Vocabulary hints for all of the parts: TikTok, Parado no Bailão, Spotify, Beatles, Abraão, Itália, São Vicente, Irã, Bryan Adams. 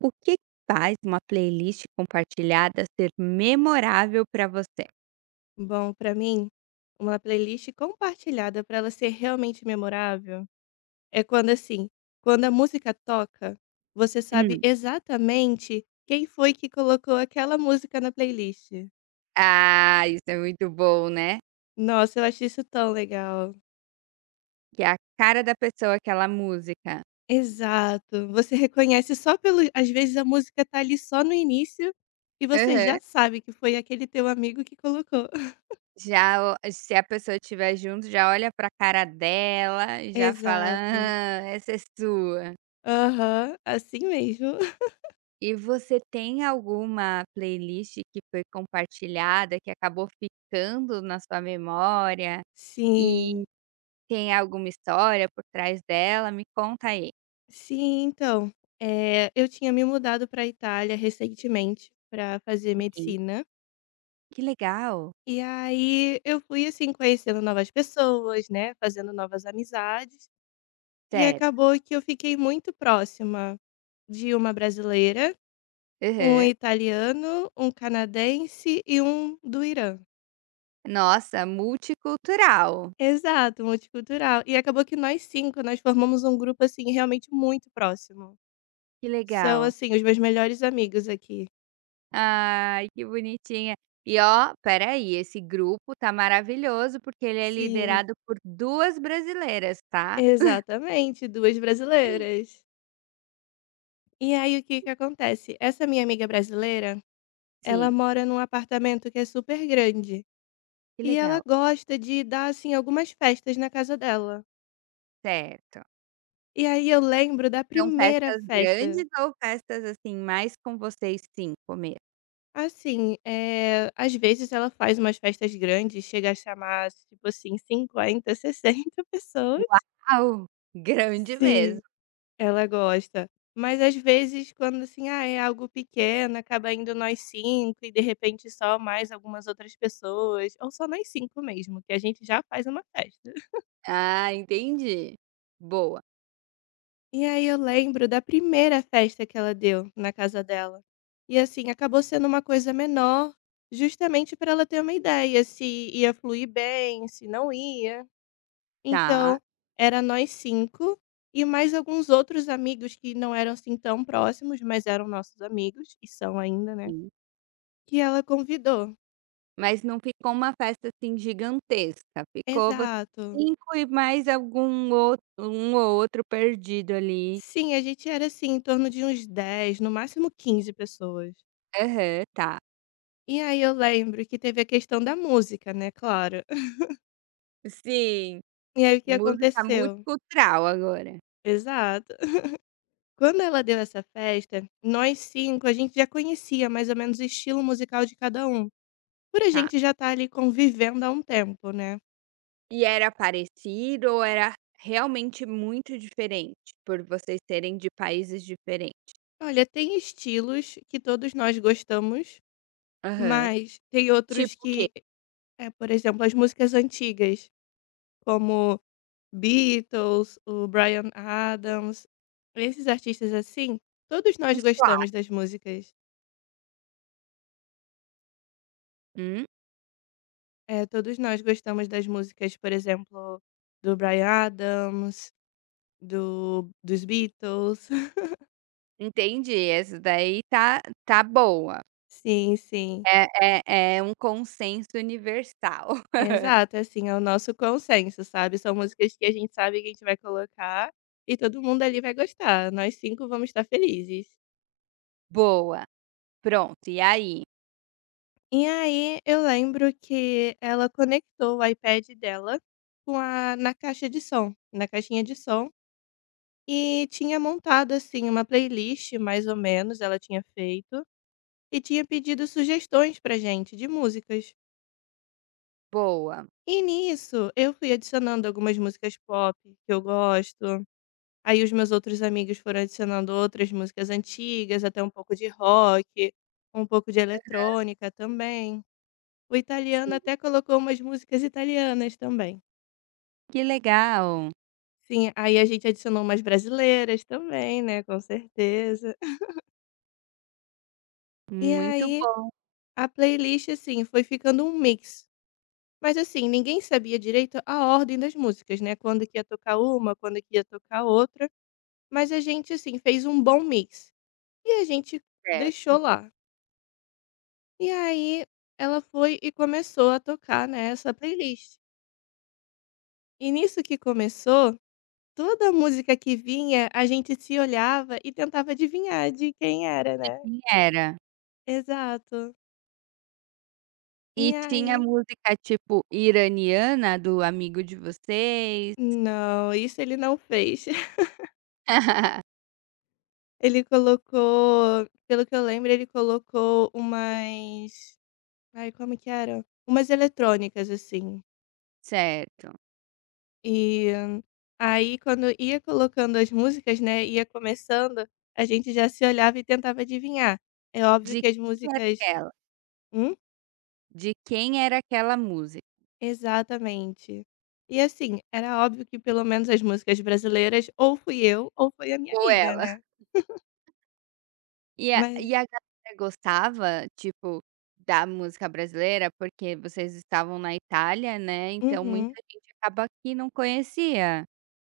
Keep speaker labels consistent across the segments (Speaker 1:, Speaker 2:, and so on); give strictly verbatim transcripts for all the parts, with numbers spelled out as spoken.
Speaker 1: O que faz uma playlist compartilhada ser memorável para você?
Speaker 2: Bom, pra mim, uma playlist compartilhada pra ela ser realmente memorável é quando assim, quando a música toca, você sabe
Speaker 1: Hum.
Speaker 2: exatamente quem foi que colocou aquela música na playlist.
Speaker 1: Ah, isso é muito bom, né.
Speaker 2: Nossa, eu acho isso tão legal.
Speaker 1: Que é a cara da pessoa aquela música.
Speaker 2: Exato. Você reconhece só pelo às vezes a música tá ali só no início e você
Speaker 1: Aham.
Speaker 2: já sabe que foi aquele teu amigo que colocou.
Speaker 1: Já o se a pessoa estiver junto, já olha pra cara dela e já fala:
Speaker 2: Exato.
Speaker 1: "Hã, essa é sua".
Speaker 2: Aham, assim mesmo.
Speaker 1: E você tem alguma playlist que foi compartilhada, que acabou ficando na sua memória, e
Speaker 2: Sim.
Speaker 1: tem alguma história por trás dela? Me conta aí.
Speaker 2: Sim, então, eh, eu tinha me mudado para Itália recentemente para fazer
Speaker 1: Sim.
Speaker 2: medicina,
Speaker 1: Que legal.
Speaker 2: e aí eu fui, assim, conhecendo novas pessoas, né, fazendo novas amizades, e
Speaker 1: Sério.
Speaker 2: acabou que eu fiquei muito próxima de uma brasileira, um
Speaker 1: Aham.
Speaker 2: italiano, um canadense e um do Irã.
Speaker 1: Nossa, multicultural.
Speaker 2: Exato, multicultural. E acabou que nós cinco nós formamos um grupo, assim, realmente muito próximo.
Speaker 1: Que legal.
Speaker 2: São, assim, os meus melhores amigos aqui.
Speaker 1: Ai, que bonitinha. E ó, espera aí, esse grupo tá maravilhoso porque ele é
Speaker 2: Sim.
Speaker 1: liderado por duas brasileiras, tá?
Speaker 2: Exatamente, duas brasileiras. E aí o que que acontece, essa minha amiga brasileira, ela
Speaker 1: Sim,
Speaker 2: mora num apartamento que é super grande,
Speaker 1: que
Speaker 2: e ela
Speaker 1: legal.
Speaker 2: gosta de dar, assim, algumas festas na casa dela.
Speaker 1: Certo.
Speaker 2: E aí eu lembro da
Speaker 1: São
Speaker 2: primeira
Speaker 1: festas
Speaker 2: festa,
Speaker 1: grandes ou festas, assim, mais com vocês cinco mesmo?
Speaker 2: assim, eh, às vezes ela faz umas festas grandes, chega a chamar, tipo assim, cinquenta, sessenta pessoas.
Speaker 1: Uau! Grande mesmo.
Speaker 2: Sim. Ela gosta. Mas às vezes quando, assim, ah, é algo pequeno, acaba indo nós cinco e de repente só mais algumas outras pessoas, ou só nós cinco mesmo, que a gente já faz uma festa.
Speaker 1: Ah, entendi. Boa.
Speaker 2: E aí eu lembro da primeira festa que ela deu na casa dela. E assim, acabou sendo uma coisa menor, justamente para ela ter uma ideia se ia fluir bem, se não ia.
Speaker 1: Tá.
Speaker 2: Então, era nós cinco e mais alguns outros amigos que não eram, assim, tão próximos, mas eram nossos amigos e são ainda, né,
Speaker 1: Sim.
Speaker 2: que ela convidou.
Speaker 1: Mas não ficou uma festa, assim, gigantesca, ficou vocês
Speaker 2: Exato.
Speaker 1: cinco e mais algum outro um ou outro perdido ali.
Speaker 2: Sim, a gente era, assim, em torno de uns dez, no máximo quinze pessoas.
Speaker 1: Aham, tá.
Speaker 2: E aí eu lembro que teve a questão da música, né, claro.
Speaker 1: Sim.
Speaker 2: E aí o que
Speaker 1: Música
Speaker 2: aconteceu?
Speaker 1: multicultural agora.
Speaker 2: Exato. Quando ela deu essa festa, nós cinco a gente já conhecia mais ou menos o estilo musical de cada um, por a
Speaker 1: Tá.
Speaker 2: gente já estar ali convivendo há um tempo, né.
Speaker 1: E era parecido ou era realmente muito diferente, por vocês serem de países diferentes?
Speaker 2: Olha, tem estilos que todos nós gostamos,
Speaker 1: Aham.
Speaker 2: mas tem outros
Speaker 1: Tipo o quê?
Speaker 2: que, eh, por exemplo, as músicas antigas, como Beatles, o Bryan Adams, esses artistas assim, todos nós
Speaker 1: Uns clá
Speaker 2: gostamos das músicas.
Speaker 1: hum,
Speaker 2: Eh, todos nós gostamos das músicas, por exemplo, do Bryan Adams, do dos Beatles.
Speaker 1: entendi, essa daí tá tá boa.
Speaker 2: Sim, sim.
Speaker 1: É é é um consenso universal.
Speaker 2: Exato, é assim, é o nosso consenso, sabe, são músicas que a gente sabe que a gente vai colocar e todo mundo ali vai gostar, nós cinco vamos estar felizes.
Speaker 1: Boa. Pronto, e aí?
Speaker 2: E aí eu lembro que ela conectou o iPad dela com a na caixa de som na caixinha de som e tinha montado, assim, uma playlist mais ou menos, ela tinha feito, e tinha pedido sugestões pra gente de músicas.
Speaker 1: Boa.
Speaker 2: E nisso eu fui adicionando algumas músicas pop que eu gosto. Aí os meus outros amigos foram adicionando outras músicas antigas, até um pouco de rock, um pouco de eletrônica também. O italiano
Speaker 1: Sim.
Speaker 2: até colocou umas músicas italianas também.
Speaker 1: Que legal,
Speaker 2: Sim, aí a gente adicionou umas brasileiras também, né, com certeza. E
Speaker 1: muito
Speaker 2: aí
Speaker 1: bom,
Speaker 2: a playlist, assim, foi ficando um mix. Mas assim, ninguém sabia direito a ordem das músicas, né? Quando que ia tocar uma, quando que ia tocar outra. Mas a gente, assim, fez um bom mix. E a gente
Speaker 1: eh,
Speaker 2: deixou lá. E aí ela foi e começou a tocar, nessa playlist. E nisso que começou, toda música que vinha, a gente se olhava e tentava adivinhar de quem era, né.
Speaker 1: quem era?
Speaker 2: Exato.
Speaker 1: E
Speaker 2: E
Speaker 1: tinha
Speaker 2: aí
Speaker 1: música, tipo, iraniana do amigo de vocês?
Speaker 2: não, isso ele não fez. Ele colocou, pelo que eu lembro, ele colocou umas ai, como que era? Umas eletrônicas, assim.
Speaker 1: Certo.
Speaker 2: E hum, aí, quando ia colocando as músicas, né, ia começando, a gente já se olhava e tentava adivinhar. É óbvio
Speaker 1: De
Speaker 2: que as
Speaker 1: quem era
Speaker 2: músicas
Speaker 1: aquela?
Speaker 2: hum?
Speaker 1: De quem era aquela música?
Speaker 2: Exatamente. E assim, era óbvio que pelo menos as músicas brasileiras ou fui eu ou foi a minha
Speaker 1: Ou
Speaker 2: amiga,
Speaker 1: ela?
Speaker 2: né.
Speaker 1: E a e a
Speaker 2: Mas
Speaker 1: galera gostava, tipo, da música brasileira? Porque vocês estavam na Itália, né, então muita
Speaker 2: uhum.
Speaker 1: gente acaba que não conhecia.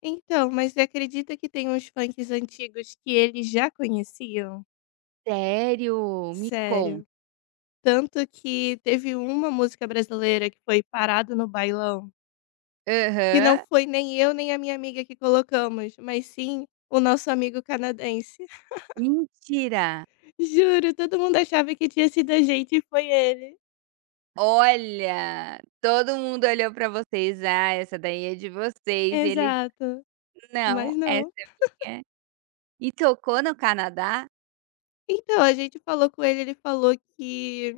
Speaker 2: Então, mas você acredita que tem uns funks antigos que eles já conheciam?
Speaker 1: Sério? Me conta.
Speaker 2: Sério. Tanto que teve uma música brasileira que foi "Parado no Bailão". Que não
Speaker 1: Aham.
Speaker 2: foi nem eu, nem a minha amiga que colocamos, mas sim o nosso amigo canadense.
Speaker 1: Mentira!
Speaker 2: Juro, todo mundo achava que tinha sido a gente e foi ele.
Speaker 1: Olha, todo mundo olhou pra vocês: "Ah, essa daí é de vocês", e ele:
Speaker 2: Exato, mas
Speaker 1: "Não, essa
Speaker 2: não.
Speaker 1: é minha". E tocou no Canadá?
Speaker 2: Então, a gente falou com ele, ele falou que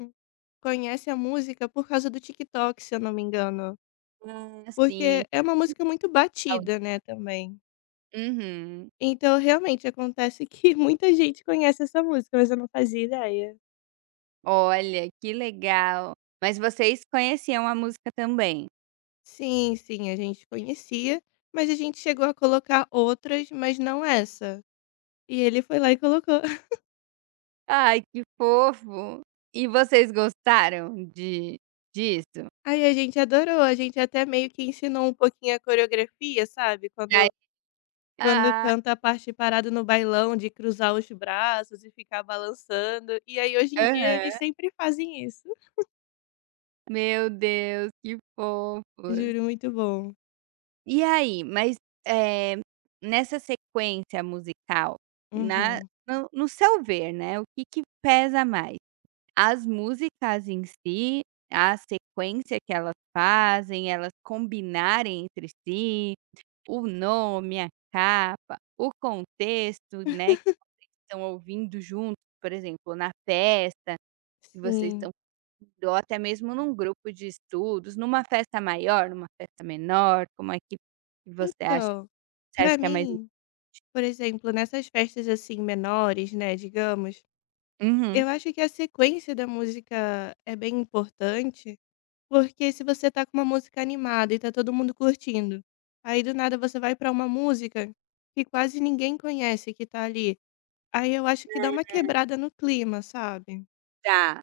Speaker 2: conhece a música por causa do TikTok, se eu não me engano.
Speaker 1: Ah, sim.
Speaker 2: Porque é uma música muito
Speaker 1: Tal.
Speaker 2: batida, né, também.
Speaker 1: Uhum.
Speaker 2: Então, realmente, acontece que muita gente conhece essa música, mas eu não fazia ideia.
Speaker 1: Olha, que legal. Mas vocês conheciam a música também?
Speaker 2: Sim, sim, a gente conhecia, mas a gente chegou a colocar outras, mas não essa. E ele foi lá e colocou.
Speaker 1: Ai, que fofo. E vocês gostaram de disso?
Speaker 2: Aí a gente adorou, a gente até meio que ensinou um pouquinho a coreografia, sabe?
Speaker 1: Ai,
Speaker 2: Quando, quando
Speaker 1: ah,
Speaker 2: canta a parte parada no bailão, de cruzar os braços e ficar balançando. E aí hoje em dia eles
Speaker 1: aham.
Speaker 2: sempre fazem isso.
Speaker 1: Meu Deus, que fofos.
Speaker 2: Juro, muito bom.
Speaker 1: E aí, mas, eh, nessa sequência musical, na
Speaker 2: Uhum.
Speaker 1: no no seu ver, né, o que que pesa mais? As músicas em si, a sequência que elas fazem, elas combinarem entre si, o nome, a capa, o contexto, né, que estão ouvindo juntos, por exemplo, na festa que vocês
Speaker 2: Sim.
Speaker 1: estão indo, ou até mesmo num grupo de estudos, numa festa maior, numa festa menor, como é que que você acha?
Speaker 2: Então,
Speaker 1: Você
Speaker 2: pra
Speaker 1: acha que é mais
Speaker 2: mim, por exemplo, nessas festas assim menores, né, digamos.
Speaker 1: uhum.
Speaker 2: Eu acho que a sequência da música é bem importante, porque se você tá com uma música animada e tá todo mundo curtindo, aí do nada você vai pra uma música que quase ninguém conhece que tá ali, aí eu acho que dá uma quebrada no clima, sabe.
Speaker 1: Tá,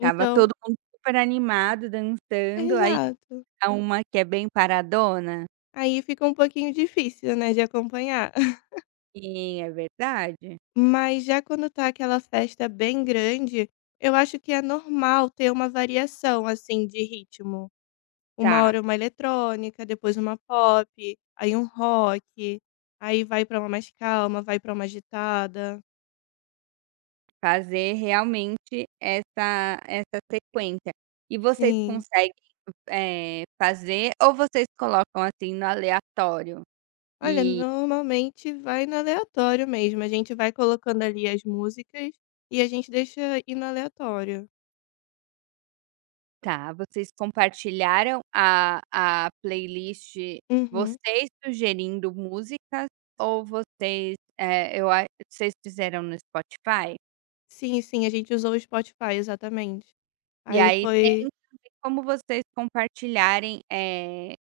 Speaker 1: tava todo mundo super animado,
Speaker 2: é,
Speaker 1: dançando, aí
Speaker 2: exato.
Speaker 1: dá uma que é bem paradona?
Speaker 2: Aí fica um pouquinho difícil, né, de acompanhar.
Speaker 1: Sim, é verdade.
Speaker 2: Mas já quando tá aquela festa bem grande, eu acho que é normal ter uma variação, assim, de ritmo. Uma
Speaker 1: Tá,
Speaker 2: hora uma eletrônica, depois uma pop, aí um rock, aí vai pra uma mais calma, vai pra uma agitada.
Speaker 1: fazer realmente essa essa sequência. E vocês
Speaker 2: Sim.
Speaker 1: conseguem, eh, fazer ou vocês colocam, assim, no aleatório?
Speaker 2: Olha,
Speaker 1: E
Speaker 2: normalmente vai no aleatório mesmo, a gente vai colocando ali as músicas e a gente deixa ir no aleatório.
Speaker 1: tá, vocês compartilharam a a playlist,
Speaker 2: Uhum.
Speaker 1: vocês sugerindo músicas ou vocês, eh, eu a vocês fizeram no Spotify?
Speaker 2: Sim, sim, a gente usou o Spotify, exatamente.
Speaker 1: E
Speaker 2: Aí
Speaker 1: aí tem
Speaker 2: foi
Speaker 1: também como vocês compartilharem, eh,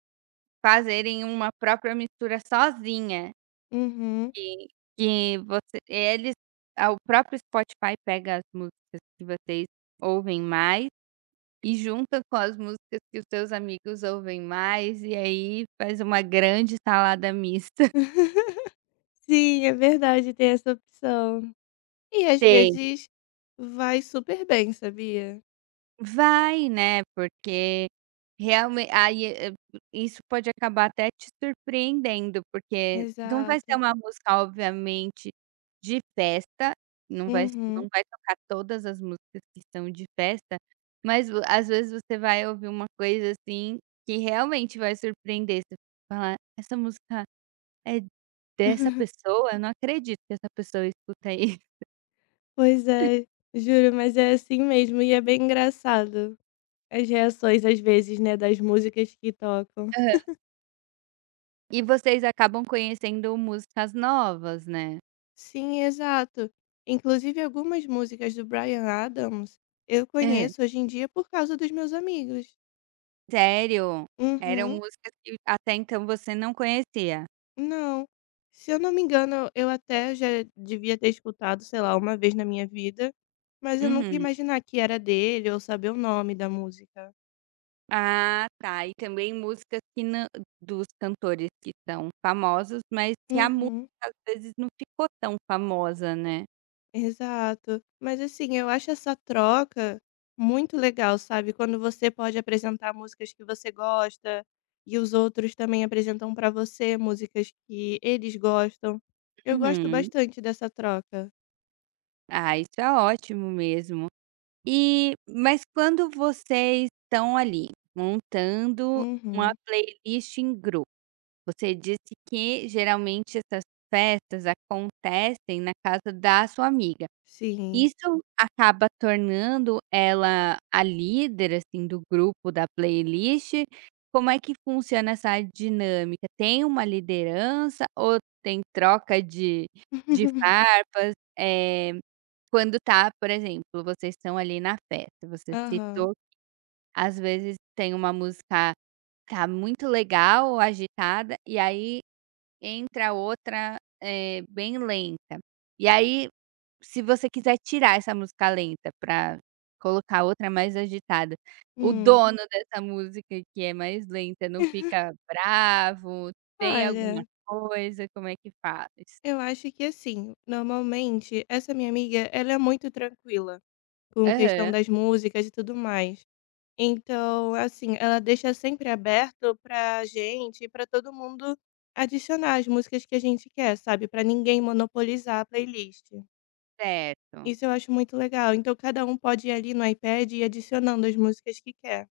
Speaker 1: fazerem uma própria mistura sozinha,
Speaker 2: uhum.
Speaker 1: que que você eles ah, o próprio Spotify pega as músicas que vocês ouvem mais e junta com as músicas que os seus amigos ouvem mais, e aí faz uma grande salada mista.
Speaker 2: Sim, é verdade, tem essa opção. E às
Speaker 1: tem
Speaker 2: vezes vai super bem, sabia?
Speaker 1: Vai, né, porque realmente aí, eh, eh, isso pode acabar até te surpreendendo, porque não vai ser
Speaker 2: Exato.
Speaker 1: uma música obviamente de festa, não vai não
Speaker 2: Uhum.
Speaker 1: vai tocar todas as músicas que são de festa, mas vo às vezes você vai ouvir uma coisa, assim, que realmente vai surpreender, você vai falar: "Essa música é dessa pessoa? Eu não acredito que essa pessoa escuta isso."
Speaker 2: Pois é, juro, mas é assim mesmo e é bem engraçado as reações às vezes, né, das músicas que tocam.
Speaker 1: Aham. E vocês acabam conhecendo músicas novas, né?
Speaker 2: Sim, exato. Inclusive algumas músicas do Bryan Adams eu
Speaker 1: É.
Speaker 2: conheço hoje em dia por causa dos meus amigos.
Speaker 1: Sério? Eram
Speaker 2: Uhum.
Speaker 1: músicas que até então você não conhecia?
Speaker 2: Não. Se eu não me engano, eu até já devia ter escutado, sei lá, uma vez na minha vida, mas eu nunca ia
Speaker 1: Uhum.
Speaker 2: imaginar que era dele ou saber o nome da música.
Speaker 1: Ah, tá. E também músicas que nã dos cantores que são famosos, mas que a música
Speaker 2: Uhum.
Speaker 1: às vezes não ficou tão famosa, né?
Speaker 2: Exato. Mas assim, eu acho essa troca muito legal, sabe? Quando você pode apresentar músicas que você gosta e os outros também apresentam pra você músicas que eles gostam. Eu gosto
Speaker 1: Uhum.
Speaker 2: bastante dessa troca.
Speaker 1: Ah, isso é ótimo mesmo. E mas quando vocês estão ali, montando uma
Speaker 2: Uhum.
Speaker 1: playlist em grupo, você disse que geralmente essas festas acontecem na casa da sua amiga.
Speaker 2: Sim.
Speaker 1: Isso acaba tornando ela a líder, assim, do grupo, da playlist? Como é que funciona essa dinâmica? Tem uma liderança ou tem troca de de farpas? Eh quando tá, por exemplo, vocês estão ali na festa, você
Speaker 2: Aham.
Speaker 1: citou, às vezes tem uma música, tá muito legal, agitada, e aí entra outra, eh, bem lenta. E aí, se você quiser tirar essa música lenta para colocar outra mais agitada, o
Speaker 2: Hum.
Speaker 1: dono dessa música que é mais lenta não fica bravo? Tem alguma
Speaker 2: Olha,
Speaker 1: coisa? Como é que faz?
Speaker 2: eu acho que assim, normalmente essa minha amiga, ela é muito tranquila com questão
Speaker 1: Aham,
Speaker 2: das músicas e tudo mais. Então, assim, ela deixa sempre aberto pra gente e pra todo mundo adicionar as músicas que a gente quer, sabe, pra ninguém monopolizar a playlist.
Speaker 1: certo.
Speaker 2: Isso eu acho muito legal. Então cada um pode ir ali no iPad e ir adicionando as músicas que quer.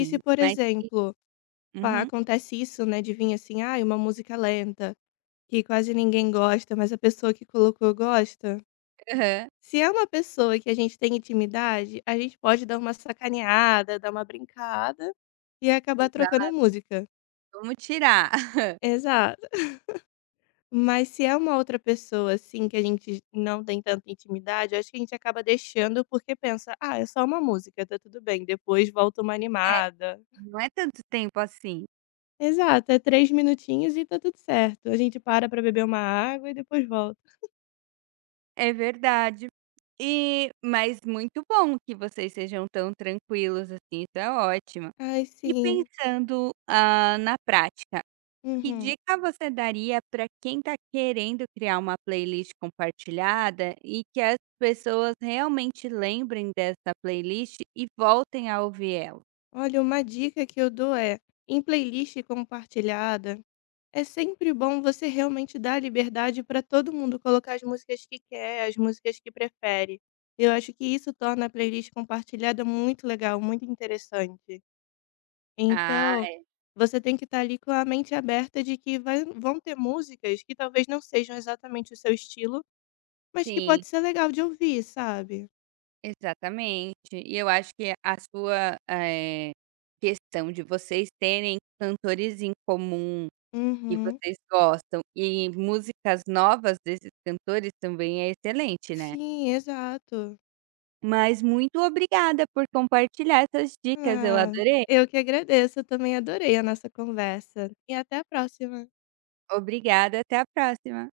Speaker 2: E se, por
Speaker 1: mas
Speaker 2: exemplo, pá,
Speaker 1: uhum,
Speaker 2: acontece isso, né, de vir assim, ah uma música lenta, que quase ninguém gosta, mas a pessoa que colocou gosta.
Speaker 1: aham.
Speaker 2: Se é uma pessoa que a gente tem intimidade, a gente pode dar uma sacaneada, dar uma brincada e acabar trocando a
Speaker 1: Exato,
Speaker 2: música.
Speaker 1: vamos tirar.
Speaker 2: Exato. Mas se é uma outra pessoa, assim, que a gente não tem tanta intimidade, eu acho que a gente acaba deixando porque pensa: "Ah, é só uma música, tá tudo bem, depois volta uma animada".
Speaker 1: Não é tanto tempo assim.
Speaker 2: Exato, é três minutinhos e tá tudo certo. A gente para pra beber uma água e depois volta.
Speaker 1: É verdade. E mas muito bom que vocês sejam tão tranquilos, assim, isso é ótimo.
Speaker 2: Ai,
Speaker 1: E
Speaker 2: sim.
Speaker 1: pensando, hã, na prática, que
Speaker 2: Uhum.
Speaker 1: dica você daria para quem está querendo criar uma playlist compartilhada e que as pessoas realmente lembrem dessa playlist e voltem a ouvir ela?
Speaker 2: Olha, uma dica que eu dou é, em playlist compartilhada é sempre bom você realmente dar liberdade para todo mundo colocar as músicas que quer, as músicas que prefere. Eu acho que isso torna a playlist compartilhada muito legal, muito interessante. Então,
Speaker 1: Ah,
Speaker 2: você tem que estar ali com a mente aberta de que vai- vão ter músicas que talvez não sejam exatamente o seu estilo, mas que
Speaker 1: sim.
Speaker 2: pode ser legal de ouvir, sabe?
Speaker 1: Exatamente. E eu acho que a sua, eh, questão de vocês terem cantores em comum que
Speaker 2: Uhum.
Speaker 1: vocês gostam e músicas novas desses cantores também é excelente, né.
Speaker 2: Sim, exato.
Speaker 1: Mas muito obrigada por compartilhar essas dicas, eu
Speaker 2: Ah,
Speaker 1: adorei.
Speaker 2: eu que agradeço, eu também adorei a nossa conversa. E até a próxima.
Speaker 1: Obrigada, até a próxima.